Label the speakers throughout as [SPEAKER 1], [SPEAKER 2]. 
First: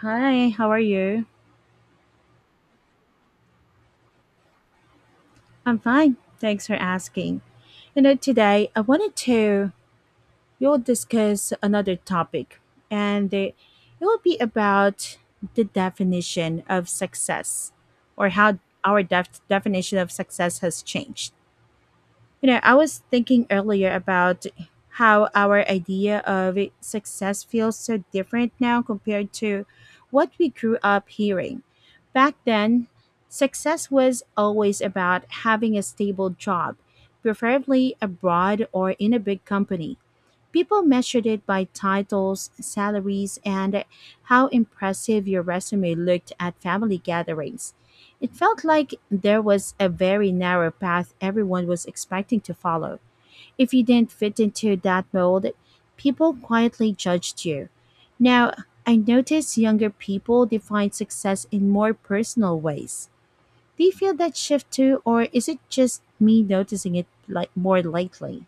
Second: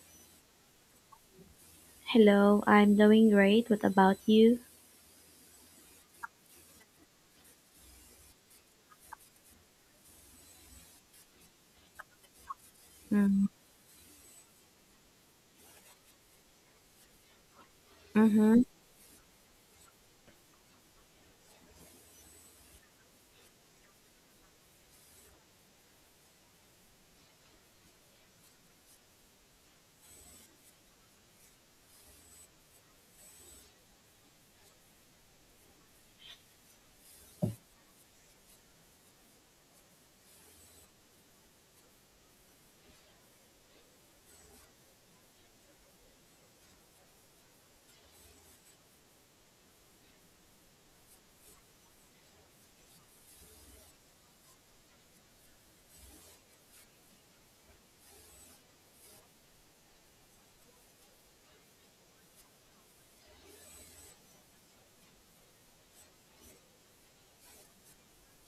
[SPEAKER 1] Hi, how are you?
[SPEAKER 2] Hello, I'm doing great. What about you?
[SPEAKER 1] I'm fine. Thanks for asking. Today I wanted to we'll discuss another topic, and
[SPEAKER 2] Mm,
[SPEAKER 1] it will be about the definition of success, or how
[SPEAKER 2] Mm-hmm.
[SPEAKER 1] our definition of success has changed. I was thinking earlier about how our idea of success feels so different now compared to what we grew up hearing. Back then, success was always about having a stable job, preferably abroad or in a big company. People measured it by titles, salaries, and how impressive your resume looked at family gatherings. It felt like there was a very narrow path everyone was expecting to follow. If you didn't fit into that mold, people quietly judged you. Now, I notice younger people define success in more personal ways. Do you feel that shift too, or is it just me noticing it like more lately?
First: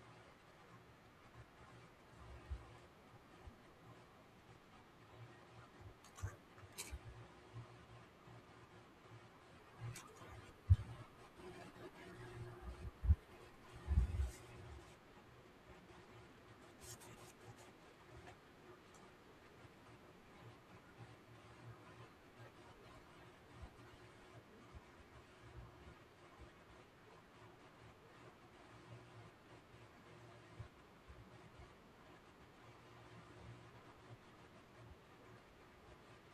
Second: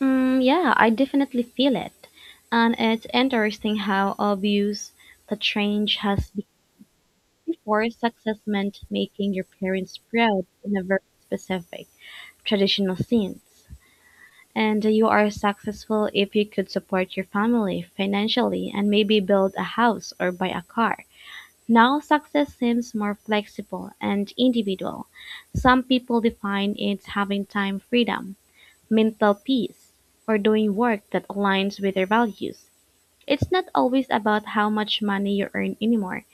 [SPEAKER 2] Mm, yeah, I definitely feel it. And it's interesting how obvious the change has become for success meant making your parents proud in a very specific traditional sense. And you are successful if you could support your family financially and maybe build a house or buy a car. Now success seems more flexible and individual. Some people define it as having time freedom, mental peace, or doing work that aligns with their values. It's not always about how much money you earn anymore.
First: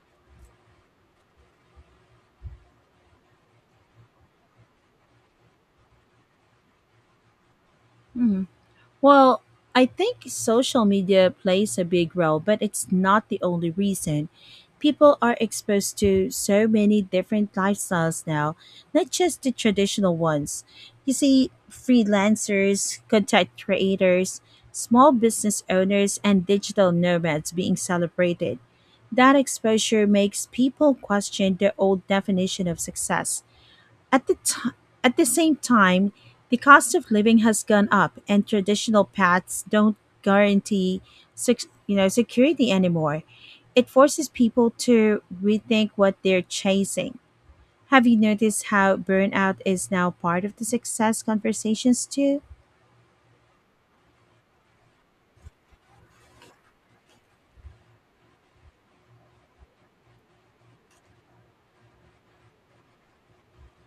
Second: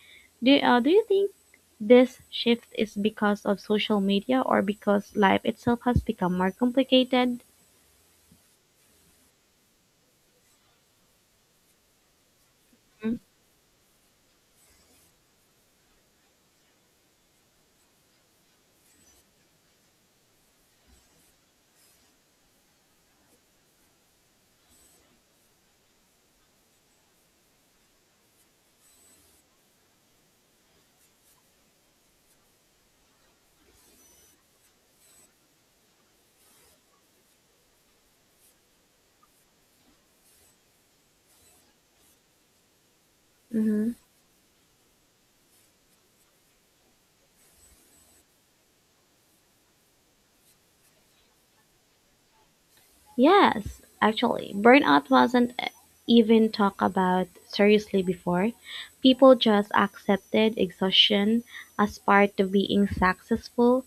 [SPEAKER 2] Do you think this shift is because of social media or because life itself has become more complicated?
[SPEAKER 1] Mhm. Well, I think social media plays a big role, but it's not the only reason. People are exposed to so many different lifestyles now, not just the traditional ones. You see, freelancers, content creators, small business owners, and digital nomads being celebrated. That exposure makes people question their old definition of success. At the t- at the same time, the cost of living has gone up, and traditional paths don't guarantee security anymore.
[SPEAKER 2] Mm-hmm.
[SPEAKER 1] It forces people to rethink what they're chasing. Have you noticed how burnout is now part of the success conversations too?
[SPEAKER 2] Yes, actually, burnout wasn't even talk about seriously before. People just accepted exhaustion as part of being successful.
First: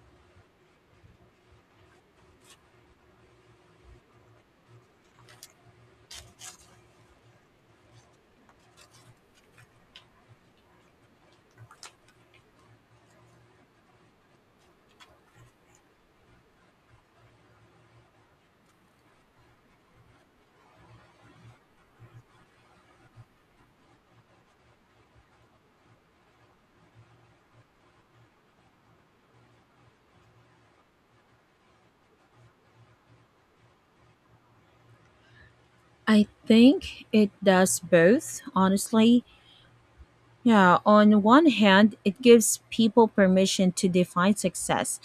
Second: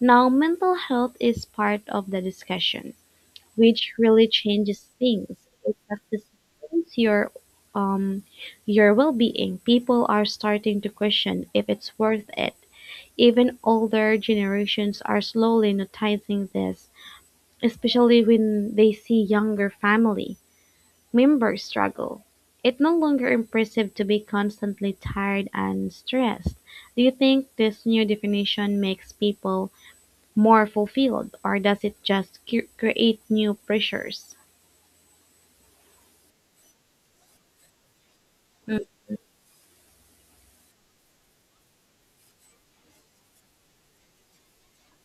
[SPEAKER 2] Now, mental health is part of the discussion, which really changes things. It affects your um your well-being. People are starting to question if it's worth it. Even older generations are slowly noticing this, especially when they see younger family. Members struggle. It's no longer impressive to be constantly tired and stressed. Do you think this new definition makes people more fulfilled, or does it just create new pressures?
[SPEAKER 1] I think it does both, honestly. Yeah, on one hand, it gives people permission to define success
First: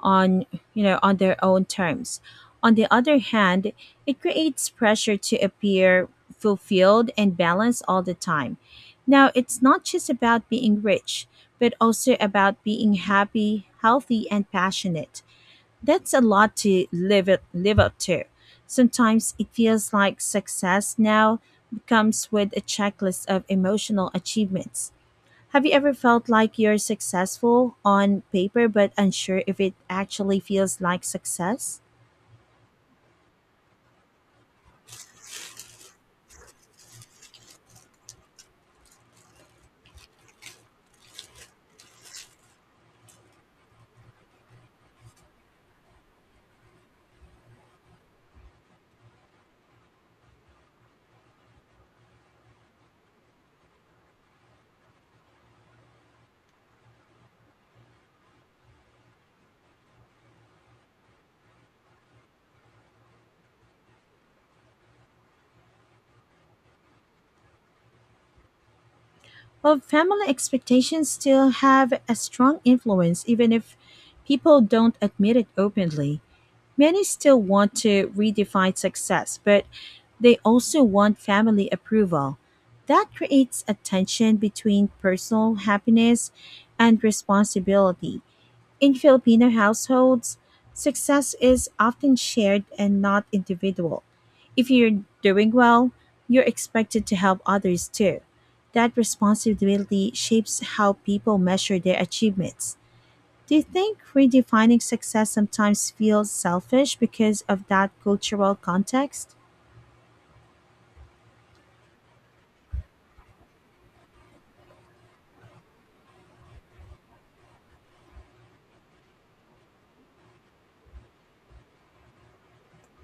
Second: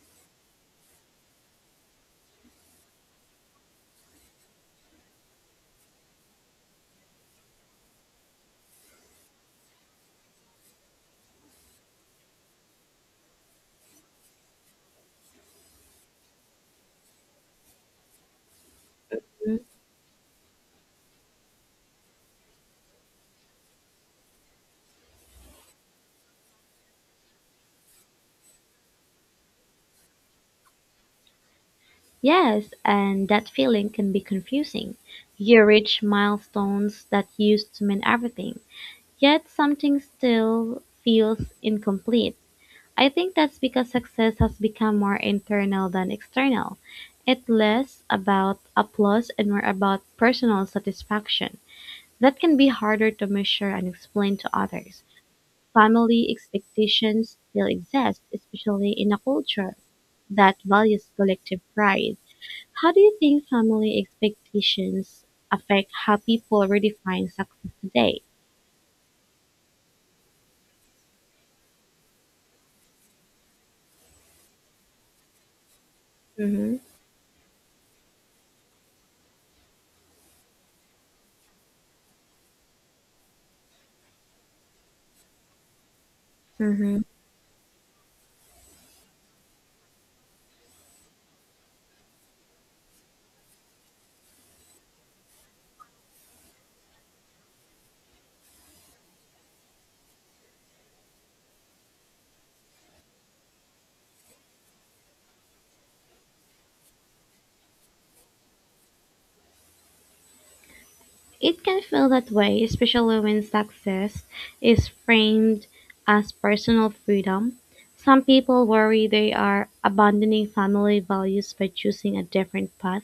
[SPEAKER 1] on you know on their own terms. On the other hand, it creates pressure to appear fulfilled and balanced all the time. Now it's not just about being rich, but also about being happy, healthy, and passionate. That's a lot to live up to. Sometimes it
[SPEAKER 2] Mhm.
[SPEAKER 1] feels like success now becomes with a checklist of emotional achievements. Have you ever felt like you're successful on paper but unsure if it actually feels like success?
[SPEAKER 2] Yes, and that feeling can be confusing. You reach milestones that used to mean everything, yet something still feels incomplete. I think that's because success has become more internal than external. It's less about applause and more about personal satisfaction. That can be harder to measure and explain to others. Family expectations still exist, especially in a culture that values collective pride. How do you think family expectations affect how people redefine success today?
[SPEAKER 1] Well, family expectations still have a strong influence, even if people don't admit it openly.
[SPEAKER 2] Mm-hmm.
[SPEAKER 1] Many still want to redefine success, but they also want family approval. That creates a tension between personal happiness and responsibility. In Filipino households, success is often shared and not individual. If you're doing well, you're expected to help others too. That responsibility shapes how people measure their achievements. Do you think redefining success sometimes feels selfish because of that cultural context?
[SPEAKER 2] It can feel that way, especially when success is framed as personal freedom. Some people worry they are abandoning family values by choosing a different path.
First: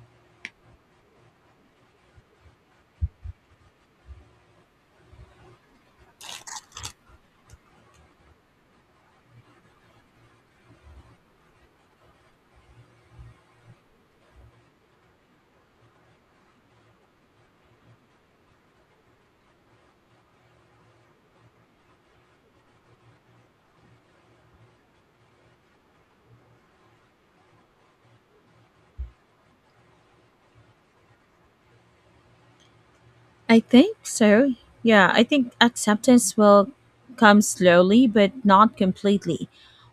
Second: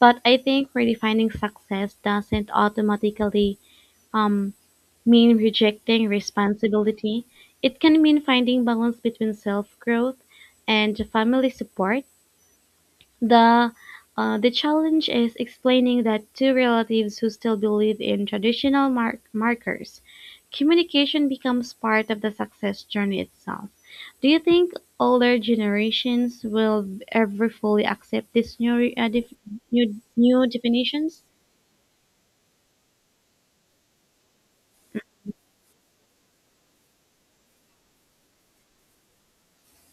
[SPEAKER 2] But I think redefining success doesn't automatically um, mean rejecting responsibility. It can mean finding balance between self growth and family support the the challenge is explaining that to relatives who still believe in traditional markers. Communication becomes part of the success journey itself. Do you think older generations will ever fully accept these new definitions?
[SPEAKER 1] I think so. Yeah, I think acceptance will come slowly, but not completely.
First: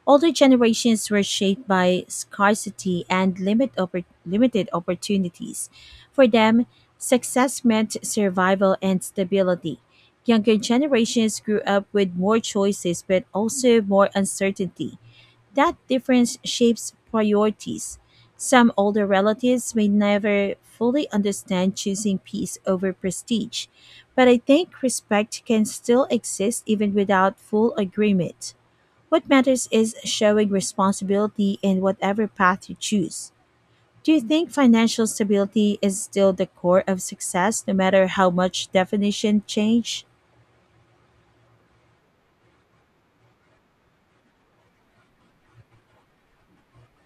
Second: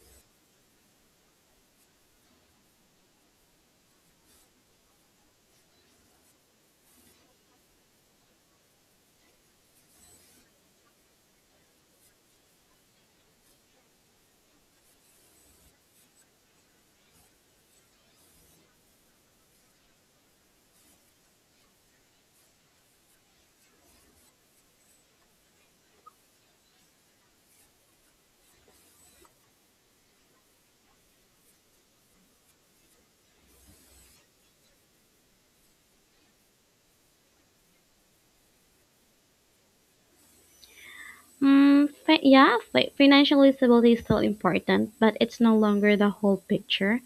[SPEAKER 1] Older generations were shaped by scarcity and limited opportunities. For them, success meant survival and stability. Younger generations grew up with more choices, but also more uncertainty. That difference shapes priorities. Some older relatives may never fully understand choosing peace over prestige, but I think respect can still exist even without full agreement. What matters is showing responsibility in whatever path you choose. Do you think financial stability is still the core of success, no matter how much definition change?
[SPEAKER 2] Financial stability is still important, but it's no longer the whole picture.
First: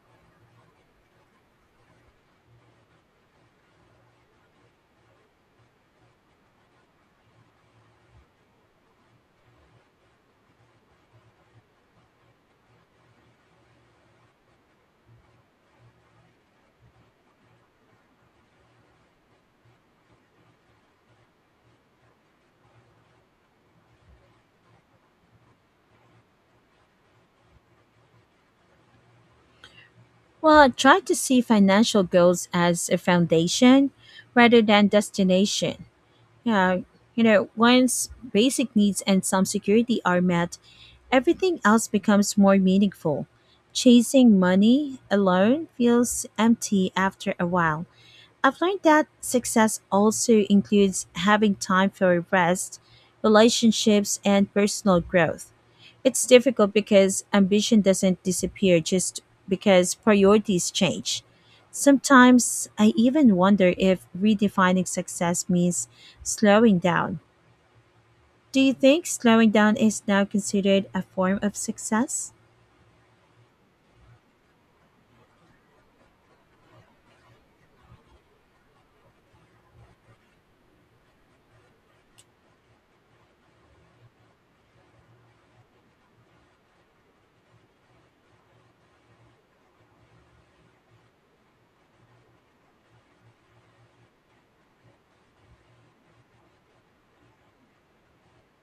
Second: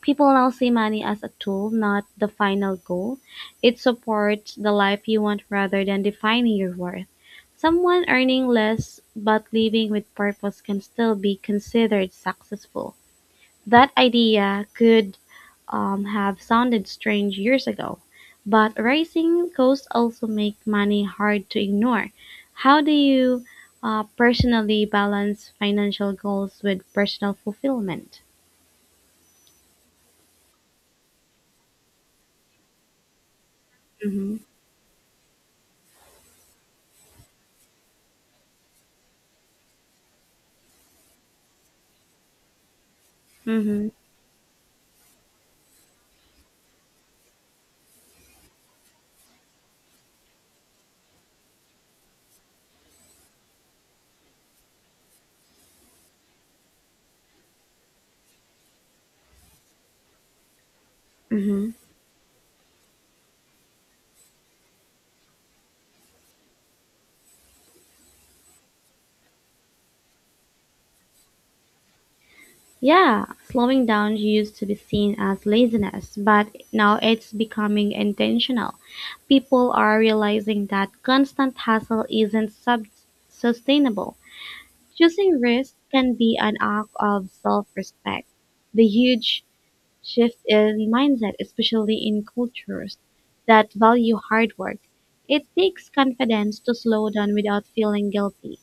[SPEAKER 2] People now see money as a tool, not the final goal. It supports the life you want rather than defining your worth. Someone earning less but living with purpose can still be considered successful. That idea could have sounded strange years ago, but rising costs also make money hard to ignore. How do you personally balance financial goals with personal fulfillment?
[SPEAKER 1] Well, try to see financial goals as a foundation
[SPEAKER 2] Mm-hmm.
[SPEAKER 1] rather than destination. Yeah, once basic needs and some security are met, everything else becomes more meaningful.
[SPEAKER 2] Mm-hmm.
[SPEAKER 1] Chasing money alone feels empty after a while. I've learned that success also includes having time for rest, relationships, and personal growth. It's difficult because ambition doesn't disappear just because priorities change.
[SPEAKER 2] Mm-hmm.
[SPEAKER 1] Sometimes I even wonder if redefining success means slowing down. Do you think slowing down is now considered a form of success?
[SPEAKER 2] Yeah, slowing down used to be seen as laziness, but now it's becoming intentional. People are realizing that constant hustle isn't sustainable. Choosing risk can be an act of self-respect. The huge shift in mindset, especially in cultures that value hard work, it takes confidence to slow down without feeling guilty.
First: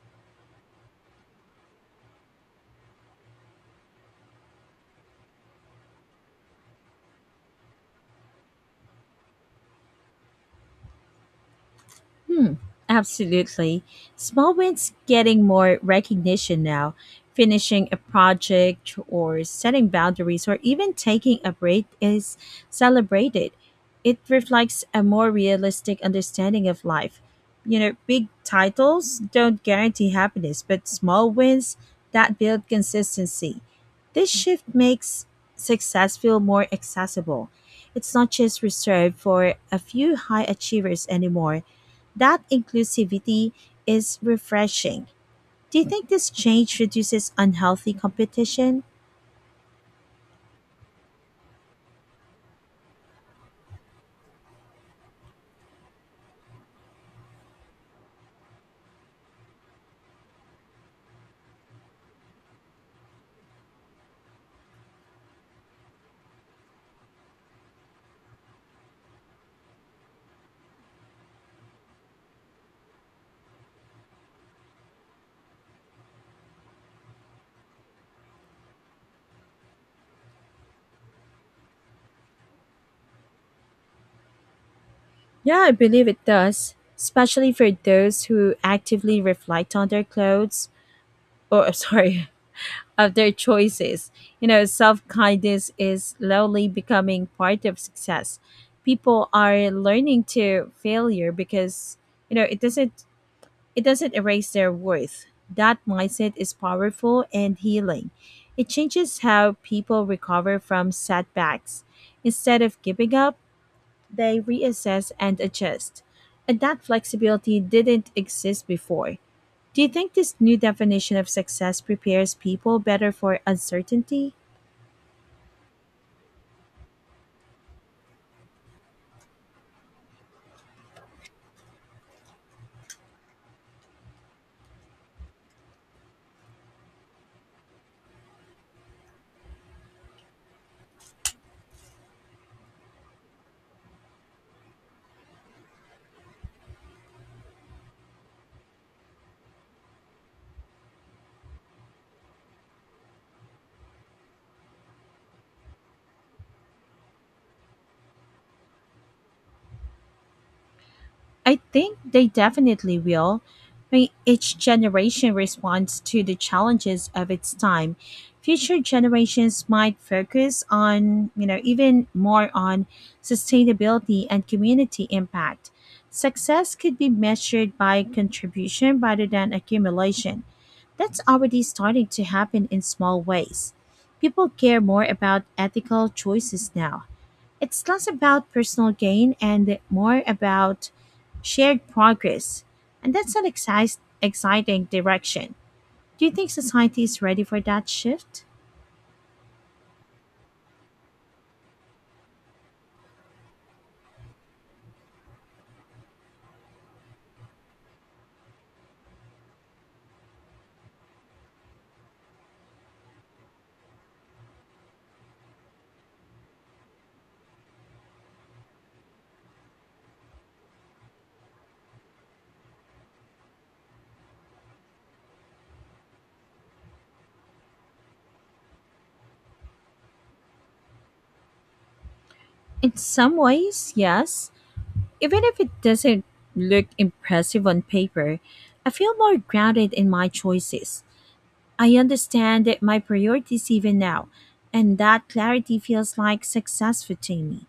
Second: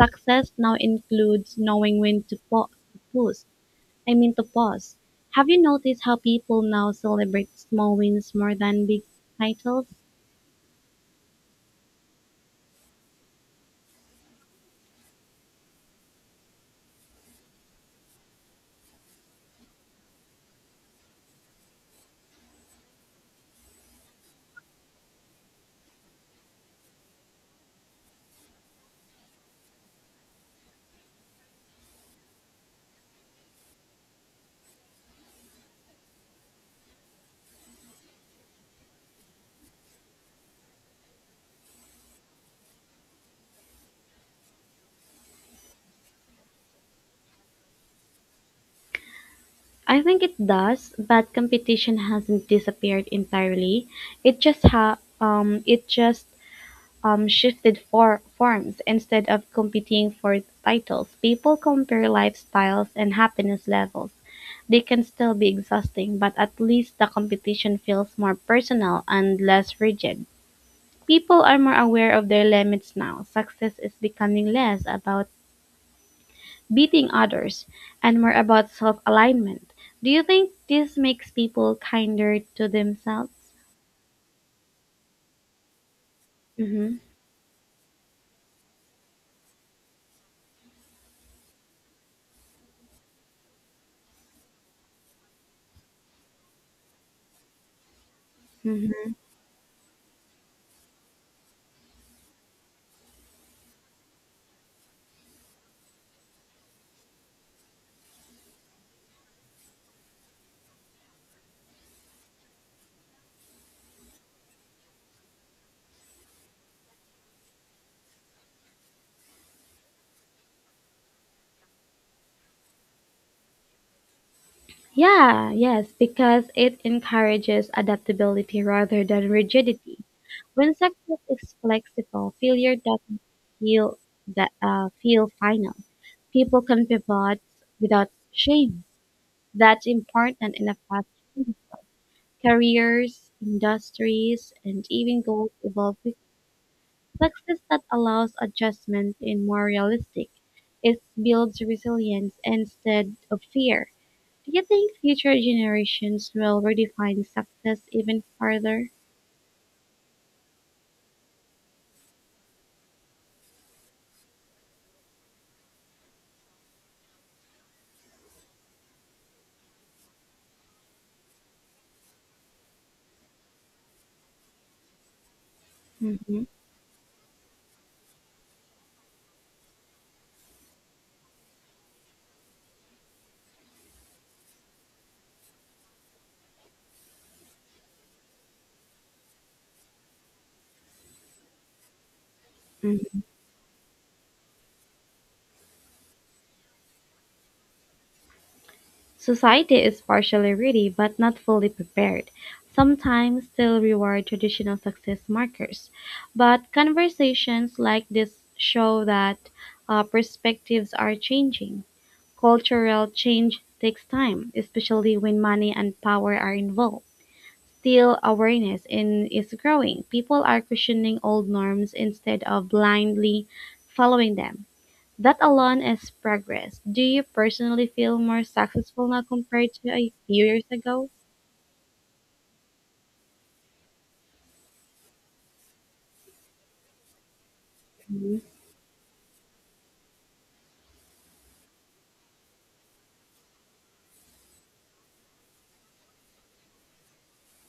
[SPEAKER 2] Success now includes knowing when to pa- to pause. I mean to pause. Have you noticed how people now celebrate small wins more than big titles?
[SPEAKER 1] Hmm, absolutely. Small wins getting more recognition now, finishing a project or setting boundaries or even taking a break is celebrated. It reflects a more realistic understanding of life. Big titles don't guarantee happiness, but small wins that build consistency. This shift makes success feel more accessible. It's not just reserved for a few high achievers anymore. That inclusivity is refreshing. Do you think this change reduces unhealthy competition?
[SPEAKER 2] I think it does, but competition hasn't disappeared entirely. It just shifted for forms instead of competing for titles. People compare lifestyles and happiness levels. They can still be exhausting, but at least the competition feels more personal and less rigid. People are more aware of their limits now. Success is becoming less about beating others, and more about self alignment. Do you think this makes people kinder to themselves?
[SPEAKER 1] Yeah, I believe it does,
[SPEAKER 2] Hmm
[SPEAKER 1] especially for those who actively reflect on their clothes or sorry, of their choices. Self-kindness is slowly becoming part of success.
[SPEAKER 2] hmm
[SPEAKER 1] People are learning to failure because you know, it doesn't It doesn't erase their worth. That mindset is powerful and healing. It changes how people recover from setbacks. Instead of giving up, they reassess and adjust. And that flexibility didn't exist before. Do you think this new definition of success prepares people better for uncertainty?
[SPEAKER 2] Yeah, yes, because it encourages adaptability rather than rigidity. When success is flexible, failure doesn't feel feel final. People can pivot without shame. That's important in a fast careers, industries, and even goals evolve. Success that allows adjustment is more realistic. It builds resilience instead of fear. Do you think future generations will redefine success even further?
[SPEAKER 1] I think they definitely will. I mean, each generation responds to the challenges of its time. Future generations might focus on, even more on sustainability and community impact.
[SPEAKER 2] Mm-hmm.
[SPEAKER 1] Success could be measured by contribution rather than accumulation. That's already starting to happen in small ways. People care more about ethical choices now. It's less about personal gain and more about shared progress. And
[SPEAKER 2] hmm
[SPEAKER 1] that's an exciting direction. Do you think society is ready for that shift?
[SPEAKER 2] Society is partially ready but not fully prepared. Sometimes still reward traditional success markers. But conversations like this show that perspectives are changing. Cultural change takes time, especially when money and power are involved. Still, awareness is growing. People are questioning old norms instead of blindly following them. That alone is progress. Do you personally feel more successful now compared to a few years ago?
[SPEAKER 1] In some ways, yes. Even if it doesn't look impressive on
[SPEAKER 2] Mhm.
[SPEAKER 1] paper, I feel more grounded in my choices. I understand that my priorities even now, and that clarity feels like success for me.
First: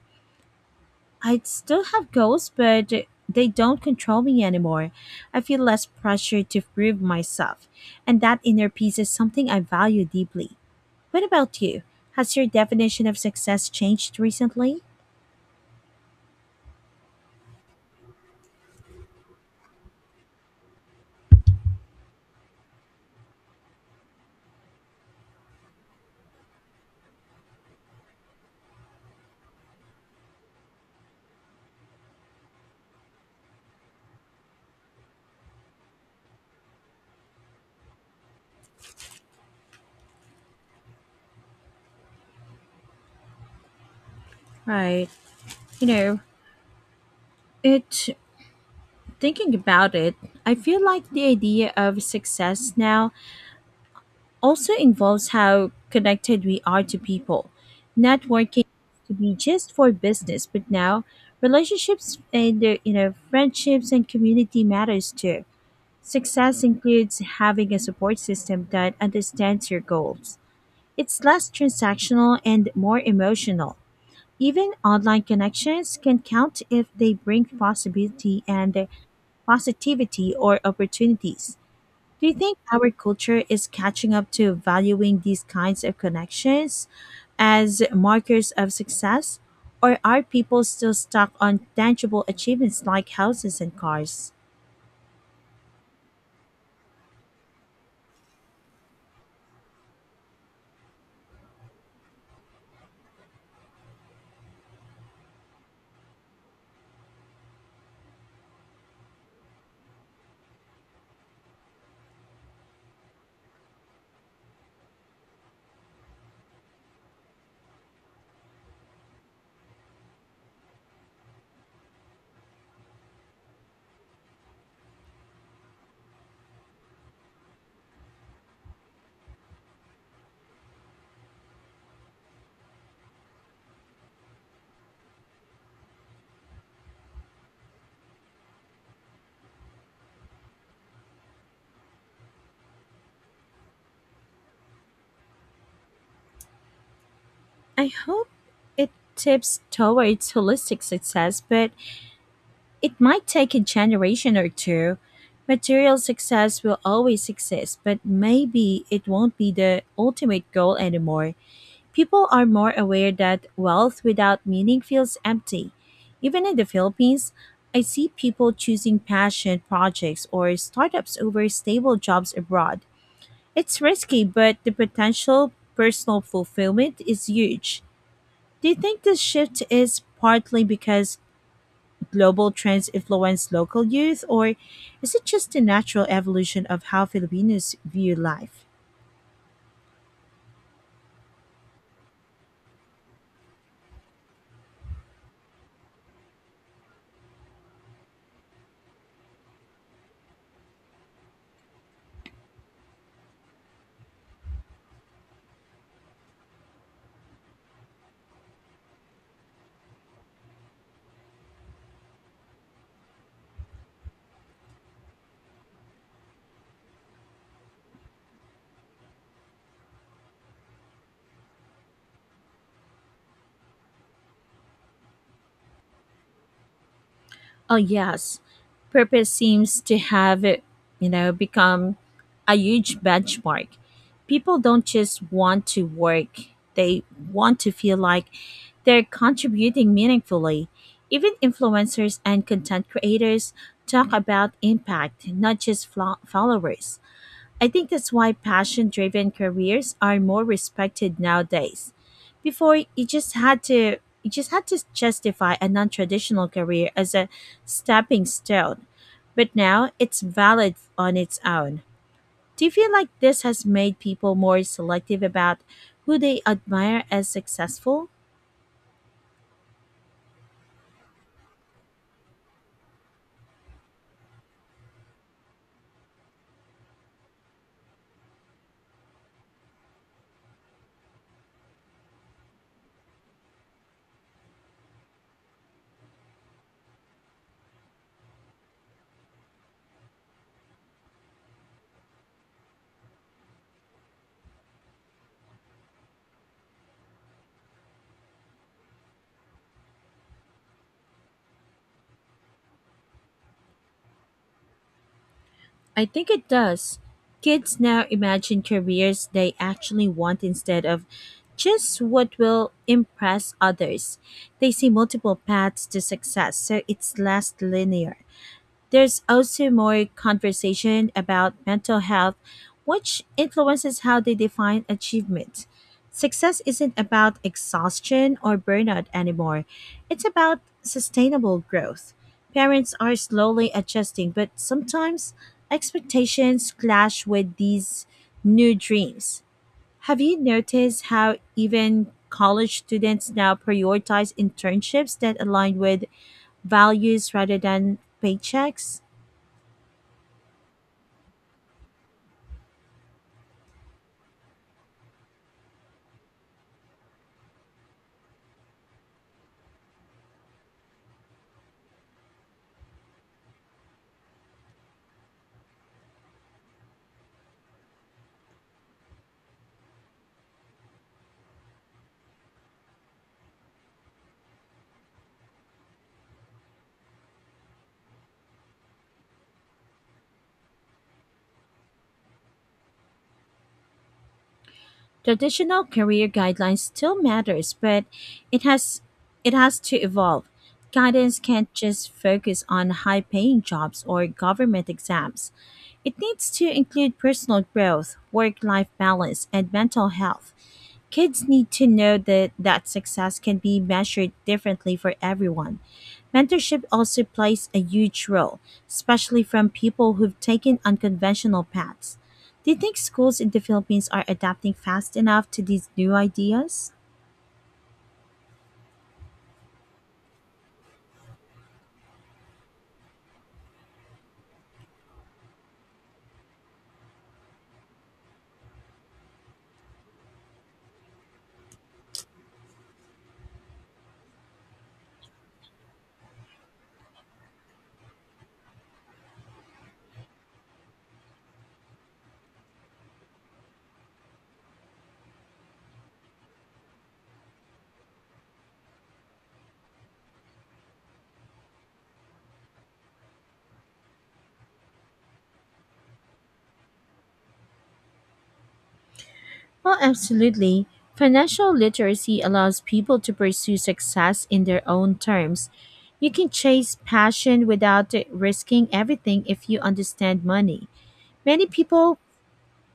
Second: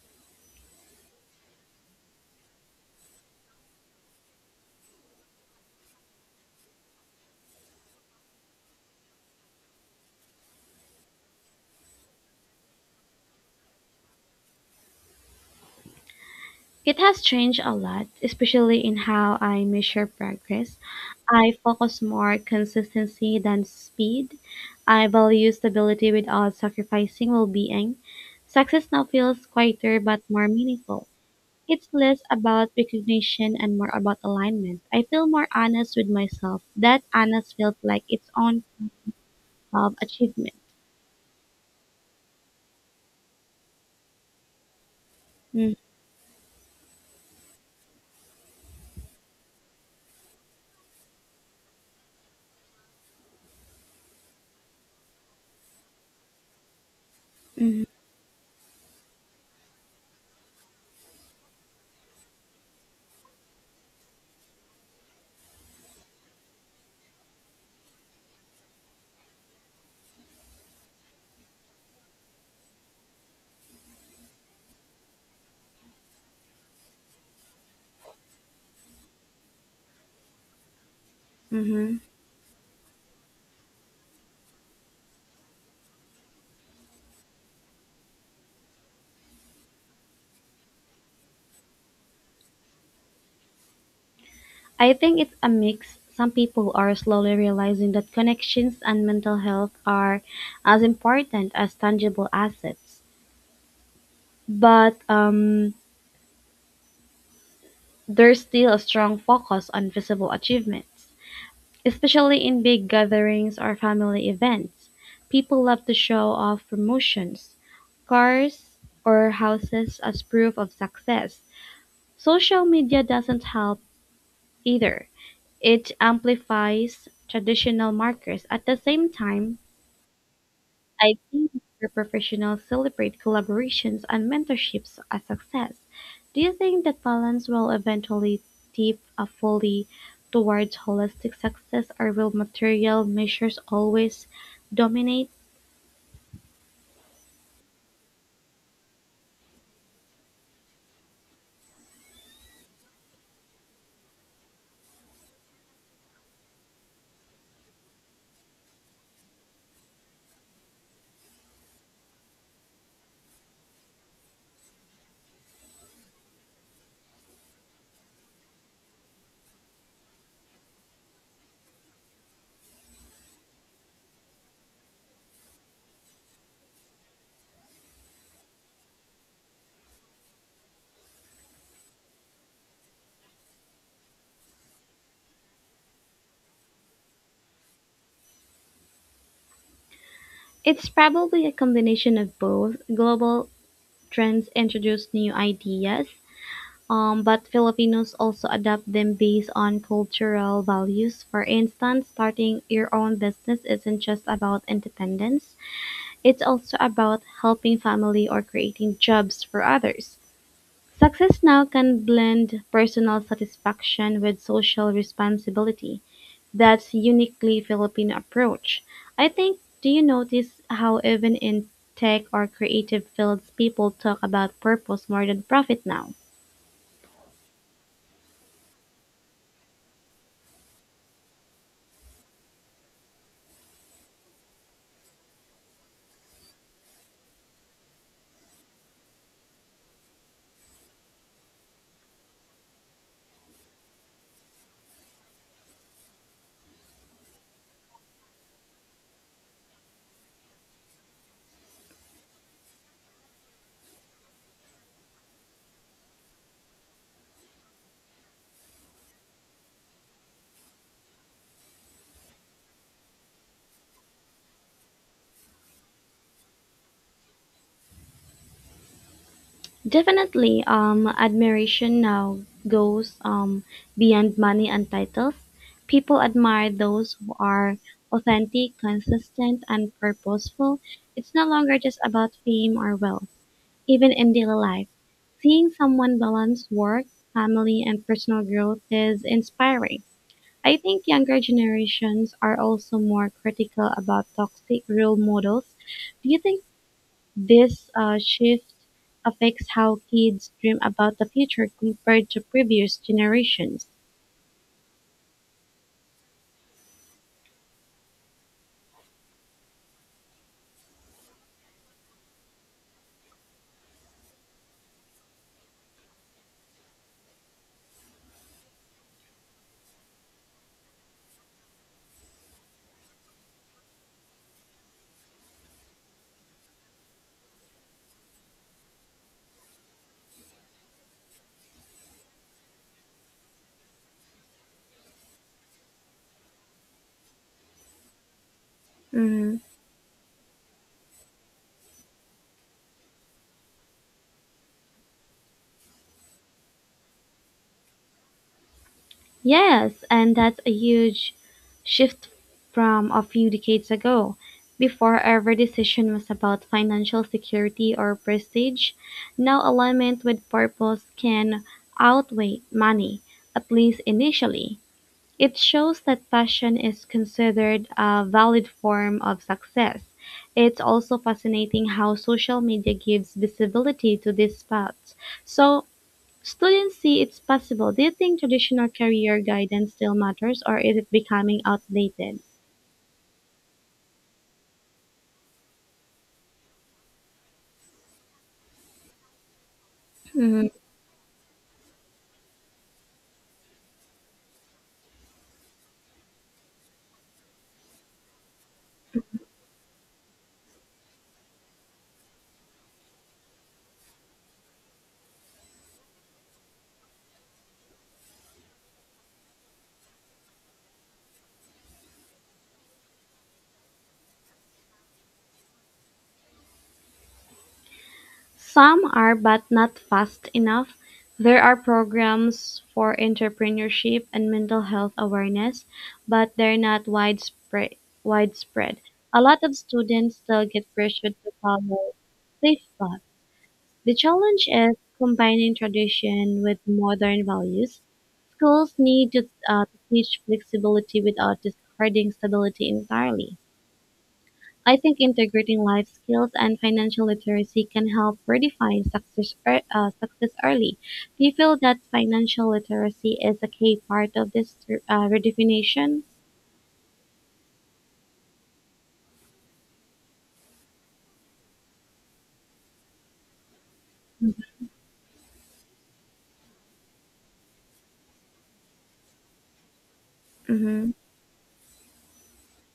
[SPEAKER 1] I still have goals, but they don't control me anymore. I feel less pressure to prove myself, and that inner peace is something I value deeply. What about you? Has your definition of success changed recently?
[SPEAKER 2] It has changed a lot, especially in how I measure progress. I focus more consistency than speed. I value stability without sacrificing well-being. Success now feels quieter but more meaningful. It's less about recognition and more about alignment. I feel more honest with myself. That honest feels like its own self-achievement.
[SPEAKER 1] Right. You know, it thinking about it, I feel like the idea of success now also involves how connected we are to people.
[SPEAKER 2] Mm-hmm.
[SPEAKER 1] Networking used to be just for business, but now relationships and friendships and community matters too. Success includes having a support system that understands your goals. It's less transactional and more emotional. Even online connections can count if they bring possibility and positivity or opportunities.
[SPEAKER 2] hmm
[SPEAKER 1] Do you think our culture is catching up to valuing these kinds of connections as markers of success? Or are people still stuck on tangible achievements like houses and cars?
[SPEAKER 2] I think it's a mix. Some people are slowly realizing that connections and mental health are as important as tangible assets. But there is still a strong focus on visible achievements, especially in big gatherings or family events. People love to show off promotions, cars, or houses as proof of success. Social media doesn't help either. It amplifies traditional markers. At the same time, I think where professionals celebrate collaborations and mentorships as success. Do you think that balance will eventually tip a fully towards holistic success or will material measures always dominate?
[SPEAKER 1] I hope it tips towards holistic success, but it might take a generation or two. Material success will always exist, but maybe it won't be the ultimate goal anymore. People are more aware that wealth without meaning feels empty. Even in the Philippines, I see people choosing passion projects or startups over stable jobs abroad. It's risky, but the potential personal fulfillment is huge. Do you think this shift is partly because global trends influence local youth, or is it just the natural evolution of how Filipinos view life?
[SPEAKER 2] It's probably a combination of both. Global trends introduce new ideas, but Filipinos also adapt them based on cultural values. For instance, starting your own business isn't just about independence. It's also about helping family or creating jobs for others. Success now can blend personal satisfaction with social responsibility. That's uniquely Filipino approach. I think do you notice how even in tech or creative fields people talk about purpose more than profit now?
[SPEAKER 1] Oh, yes. Purpose seems to have, become a huge benchmark. People don't just want to work, they want to feel like they're contributing meaningfully. Even influencers and content creators talk about impact, not just followers. I think that's why passion driven careers are more respected nowadays. Before you just had to justify a non-traditional career as a stepping stone, but now it's valid on its own. Do you feel like this has made people more selective about who they admire as successful?
[SPEAKER 2] Definitely, admiration now goes beyond money and titles. People admire those who are authentic, consistent, and purposeful. It's no longer just about fame or wealth, even in daily life. Seeing someone balance work, family, and personal growth is inspiring. I think younger generations are also more critical about toxic role models. Do you think this shift affects how kids dream about the future compared to previous generations.
[SPEAKER 1] I think it does. Kids now imagine careers they actually want instead of just what will impress others. They see multiple paths to success, so it's less linear. There's also more conversation about mental health, which influences how they define achievement. Success isn't about exhaustion or burnout anymore, it's about sustainable growth. Parents are slowly adjusting, but sometimes expectations clash with these new dreams.
[SPEAKER 2] Hmm
[SPEAKER 1] Have you noticed how even college students now prioritize internships that align with values rather than paychecks?
[SPEAKER 2] Yes, and that's a huge shift from a few decades ago. Before, every decision was about financial security or prestige. Now, alignment with purpose can outweigh money, at least initially. It shows that passion is considered a valid form of success. It's also fascinating how social media gives visibility to these paths. So students see it's possible. Do you think traditional career guidance still matters or is it becoming outdated?
[SPEAKER 1] Traditional career guidelines still matters, but it has it has to evolve. Guidance can't just focus on high-paying jobs or government exams. It needs to include personal growth, work-life balance, and mental health. Kids need to know that that success can be measured differently for everyone. Mentorship also plays a huge role, especially from people who've taken unconventional paths. Do you think schools in the Philippines are adapting fast enough to these new ideas?
[SPEAKER 2] Some are but not fast enough. There are programs for entrepreneurship and mental health awareness, but they're not widespread. A lot of students still get pressured to follow safe paths. The challenge is combining tradition with modern values. Schools need to teach flexibility without discarding stability entirely. I think integrating life skills and financial literacy can help redefine success early. Do you feel that financial literacy is a key part of this redefinition?
[SPEAKER 1] Well, absolutely. Financial literacy allows people to pursue success in their own terms. You can chase passion without risking everything if you understand money.
[SPEAKER 2] Hmm
[SPEAKER 1] Many people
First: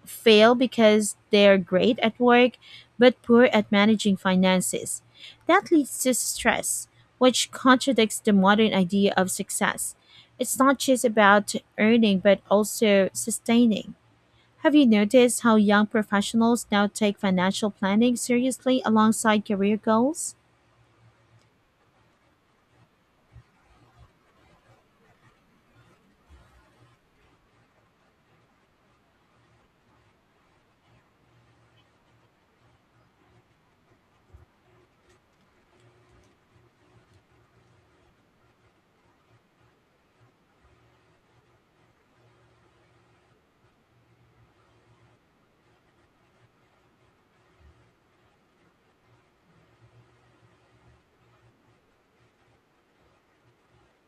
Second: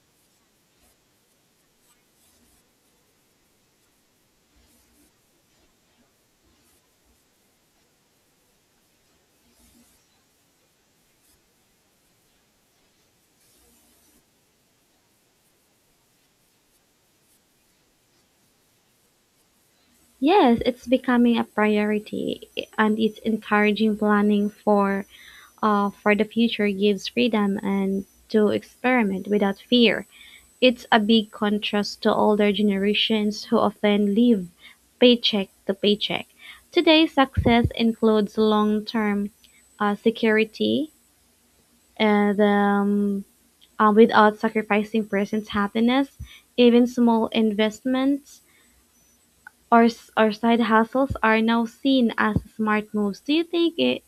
[SPEAKER 1] fail because they're great at work but poor at managing finances. That leads to stress, which contradicts the modern idea of success. It's not just about earning but also sustaining. Have you noticed how young professionals now take financial planning seriously alongside career goals?
[SPEAKER 2] Yes, it's becoming a priority and it's encouraging planning for the future gives freedom and to experiment without fear. It's a big contrast to older generations who often live paycheck to paycheck. Today's success includes long-term security and without sacrificing person's happiness. Even small investments or side hustles are now seen as smart moves. Do you think it,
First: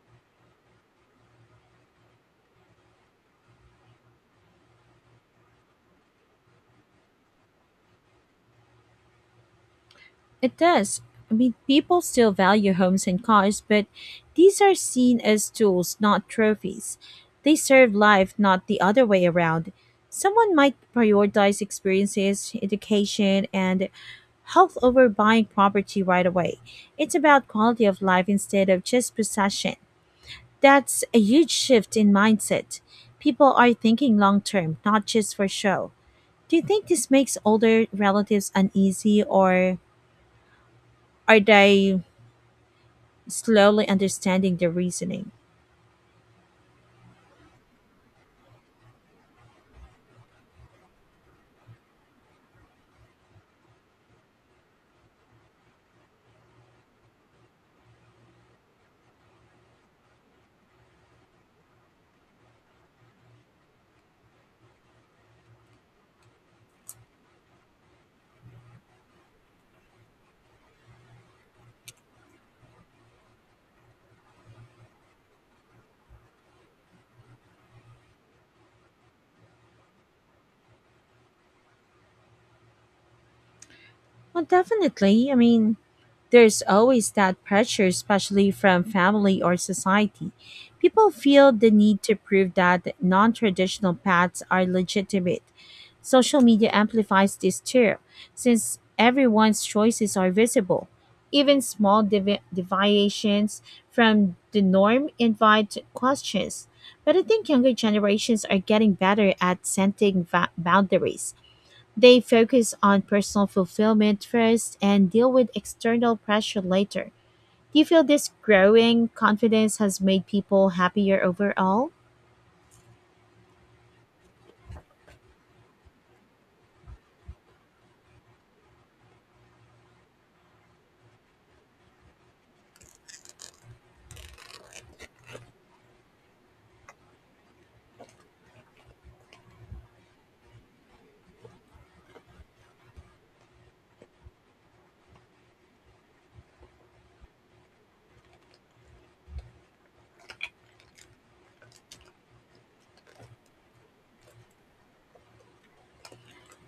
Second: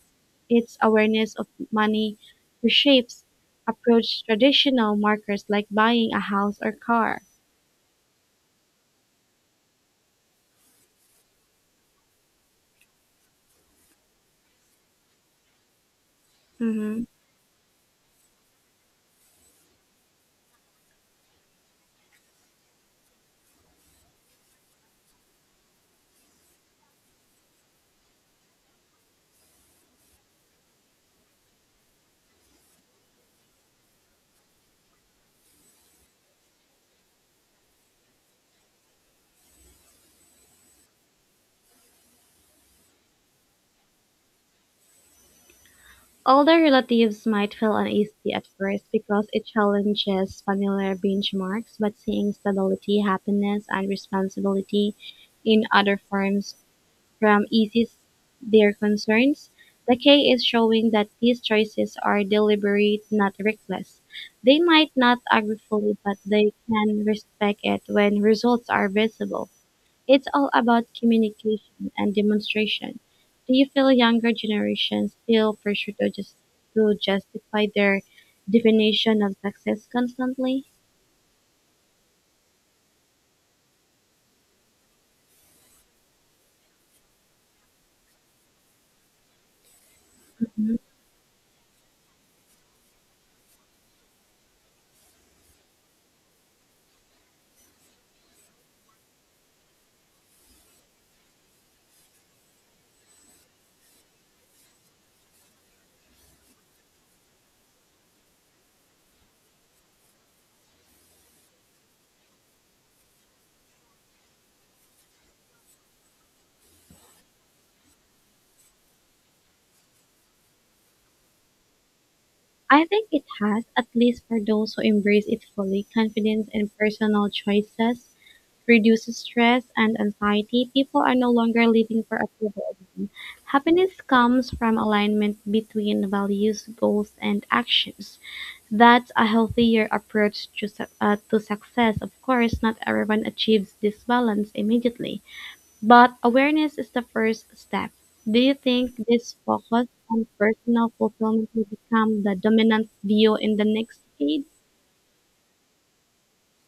[SPEAKER 2] its awareness of money reshapes approach traditional markers like buying a house or car?
[SPEAKER 1] It does. I mean, people still value homes and cars, but these are seen as tools, not trophies.
[SPEAKER 2] Mm-hmm.
[SPEAKER 1] They serve life, not the other way around. Someone might prioritize experiences, education, and health over buying property right away. It's about quality of life instead of just possession. That's a huge shift in mindset. People are thinking long term, not just for show. Do you think this makes older relatives uneasy, or are they slowly understanding the reasoning?
[SPEAKER 2] Older relatives might feel uneasy at first because it challenges familiar benchmarks, but seeing stability, happiness, and responsibility in other forms from eases their concerns. The Decay is showing that these choices are deliberate, not reckless. They might not agree fully, but they can respect it when results are visible. It's all about communication and demonstration. Do you feel younger generations feel pressure to justify their definition of success constantly?
[SPEAKER 1] Well, definitely. I mean, there's always that pressure, especially from family or society. People feel the need to prove that non traditional paths are legitimate. Social media amplifies this too, since everyone's choices are visible. Even small deviations from the norm invite questions. But I think younger generations are getting better at setting boundaries. They focus on personal fulfillment first and deal with external pressure later. Do you feel this growing confidence has made people happier overall?
[SPEAKER 2] I think it has, at least for those who embrace it fully. Confidence in personal choices reduces stress and anxiety. People are no longer living for approval alone. Happiness comes from alignment between values, goals, and actions. That's a healthier approach to success. Of course, not everyone achieves this balance immediately, but awareness is the first step. Do you think this focus on personal fulfillment will become the dominant view in the next decade?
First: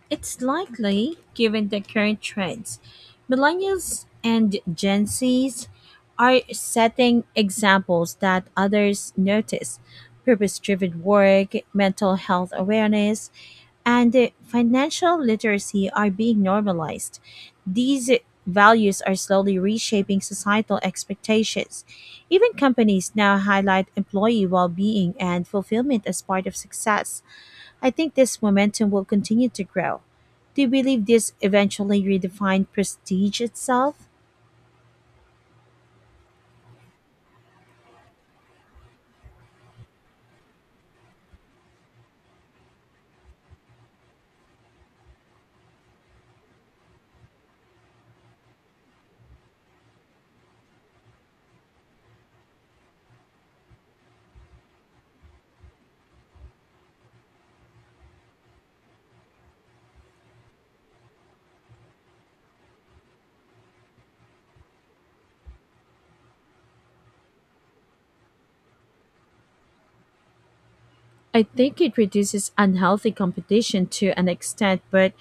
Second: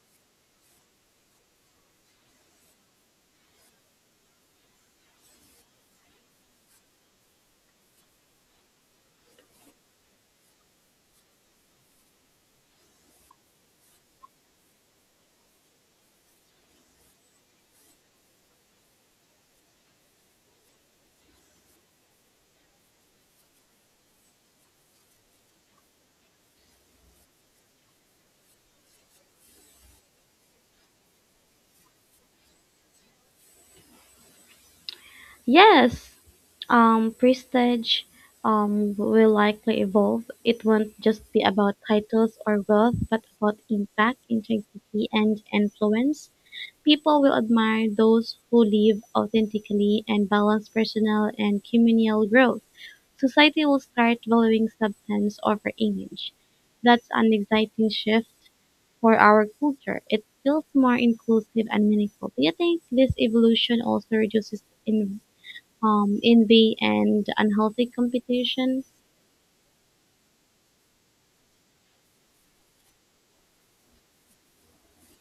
[SPEAKER 1] It's likely, given the current trends. Millennials and Gen Zs are setting examples that others notice: purpose driven work, mental health awareness, and financial literacy are being normalized. These values are slowly reshaping societal expectations. Even companies now highlight employee well being and fulfillment as part of success. I think this momentum will continue to grow. Do you believe this eventually redefined prestige itself?
[SPEAKER 2] Yes, prestige will likely evolve. It won't just be about titles or wealth, but about impact, integrity, and influence. People will admire those who live authentically and balance personal and communal growth. Society will start valuing substance over image. That's an exciting shift for our culture. It feels more inclusive and meaningful. Do you think this evolution also reduces envy and unhealthy competition?
[SPEAKER 1] I think it reduces unhealthy competition to an extent, but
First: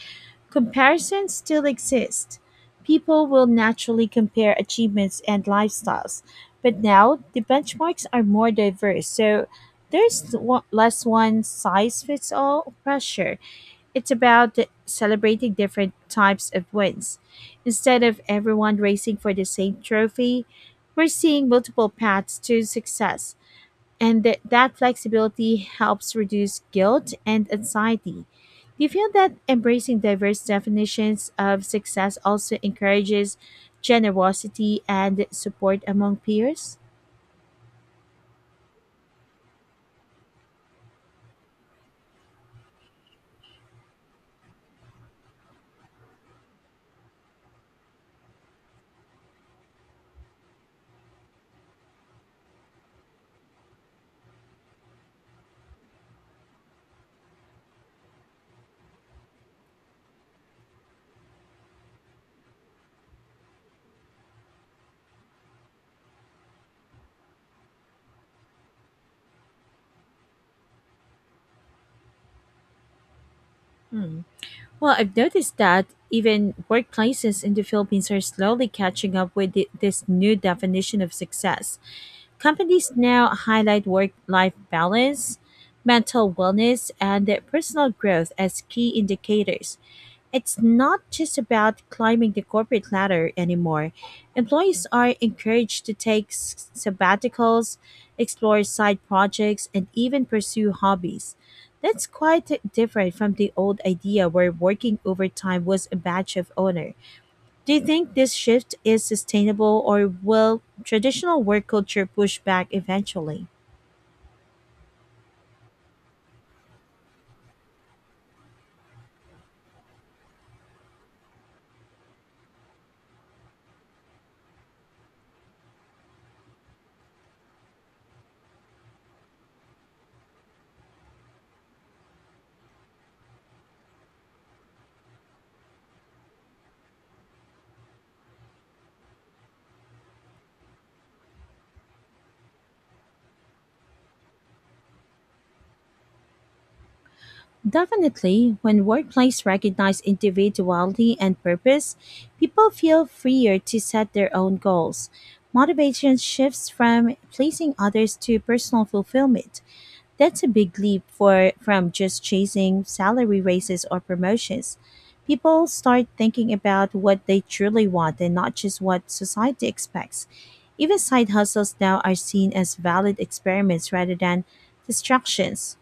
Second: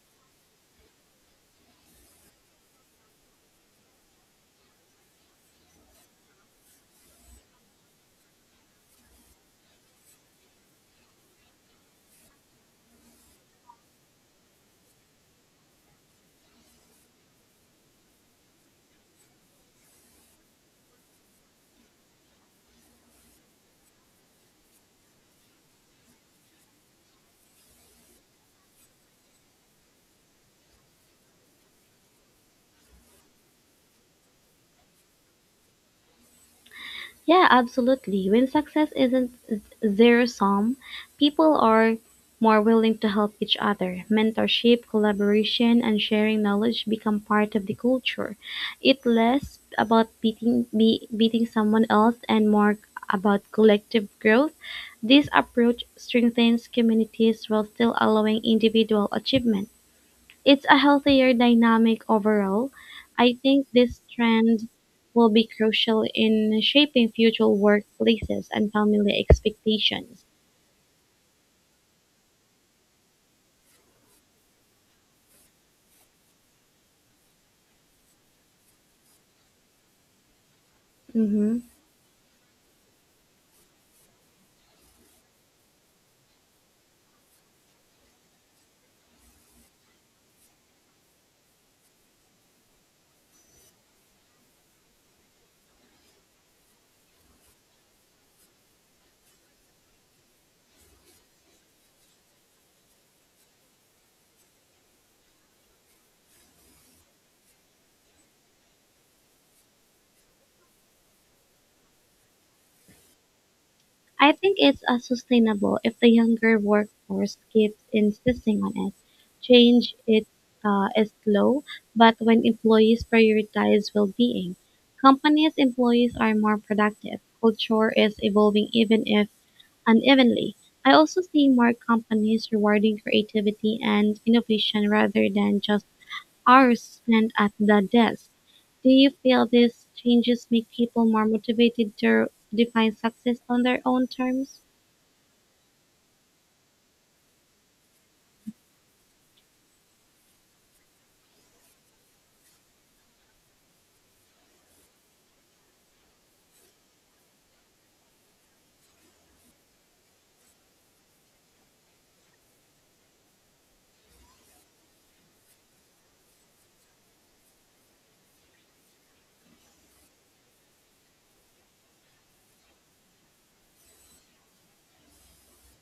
[SPEAKER 1] comparisons still exist. People will naturally compare achievements and lifestyles, but now the benchmarks are more diverse, so there's less one size fits all pressure. It's about celebrating different types of wins. Instead of everyone racing for the same trophy, we're seeing multiple paths to success, and that that flexibility helps reduce guilt and anxiety. Do you feel that embracing diverse definitions of success also encourages generosity and support among peers?
[SPEAKER 2] Yeah, absolutely. When success isn't zero sum, people are more willing to help each other. Mentorship, collaboration, and sharing knowledge become part of the culture. It less about beating someone else and more about collective growth. This approach strengthens communities while still allowing individual achievement. It's a healthier dynamic overall. I think this trend will be crucial in shaping future workplaces and family expectations.
[SPEAKER 1] Well, I've noticed that even workplaces in the Philippines are slowly catching up with this new definition of
[SPEAKER 2] Mm-hmm.
[SPEAKER 1] success. Companies now highlight work life balance, mental wellness, and personal growth as key indicators. It's not just about climbing the corporate ladder anymore. Employees are encouraged to take sabbaticals, explore side projects, and even pursue hobbies. That's quite different from the old idea where working overtime was a badge of honor. Do you think this shift is sustainable or will traditional work culture push back eventually?
[SPEAKER 2] I think it's unsustainable if the younger workforce keeps insisting on it. Change it is slow, but when employees prioritize well-being, companies' employees are more productive. Culture is evolving even if unevenly. I also see more companies rewarding creativity and innovation rather than just hours spent at the desk. Do you feel these changes make people more motivated to define success on their own terms?
[SPEAKER 1] Definitely, when workplace recognize individuality and purpose, people feel freer to set their own goals. Motivation shifts from pleasing others to personal fulfillment. That's a big leap for from just chasing salary raises or promotions. People start thinking about what they truly want and not just what society expects. Even side hustles now are seen as valid experiments rather than distractions.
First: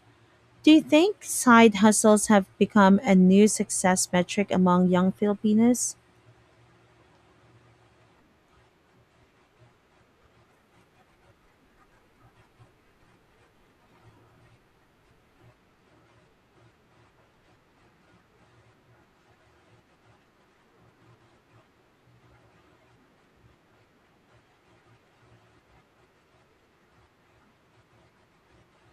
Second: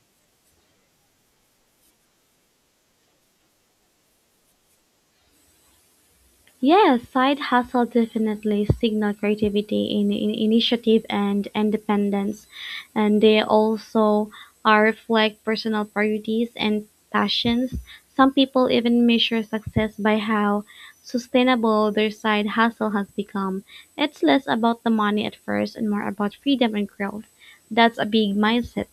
[SPEAKER 1] Do you think side hustles have become a new success metric among young Filipinos?
[SPEAKER 2] Yes, side hustle definitely signal creativity in initiative and independence, and they also are reflect personal priorities and passions. Some people even measure success by how sustainable their side hustle has become. It's less about the money at first and more about freedom and growth. That's a big mindset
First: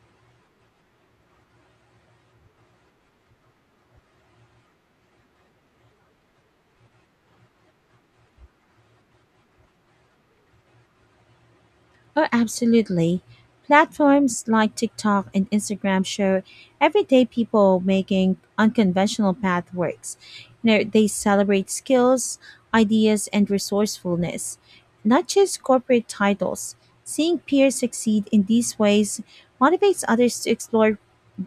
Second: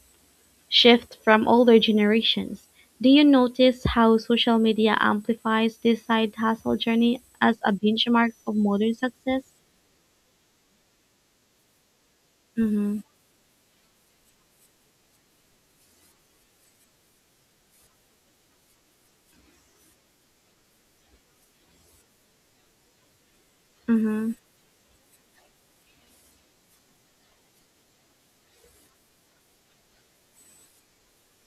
[SPEAKER 2] shift from older generations. Do you notice how social media amplifies this side hustle journey as a benchmark of modern success?
[SPEAKER 1] Oh,
[SPEAKER 2] Mm-hmm.
[SPEAKER 1] absolutely. Platforms like TikTok and Instagram show everyday people making unconventional pathworks. They celebrate skills, ideas, and
[SPEAKER 2] Mm-hmm.
[SPEAKER 1] resourcefulness, not just corporate titles. Seeing peers succeed in these ways motivates others to explore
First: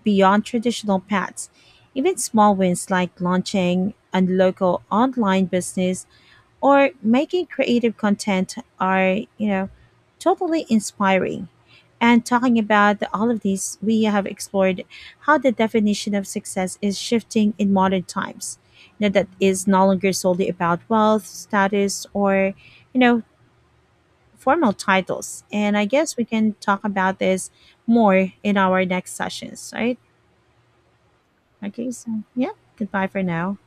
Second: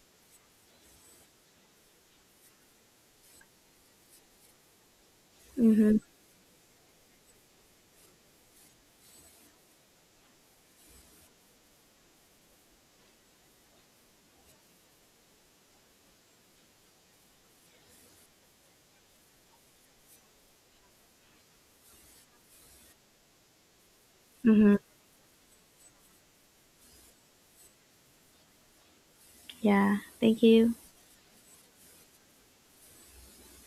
[SPEAKER 1] beyond traditional paths. Even small wins like launching a local online
[SPEAKER 2] Mm-hmm.
[SPEAKER 1] business or making creative content are totally inspiring. And talking about all of these, we have explored how the definition of success is shifting in modern times. That is no longer solely about wealth status or you know formal
[SPEAKER 2] Mm-hmm.
[SPEAKER 1] titles, and I guess we can talk about this more in our next sessions,
[SPEAKER 2] Yeah.
[SPEAKER 1] right?
[SPEAKER 2] Thank you.
[SPEAKER 1] Okay, so yeah, goodbye for now.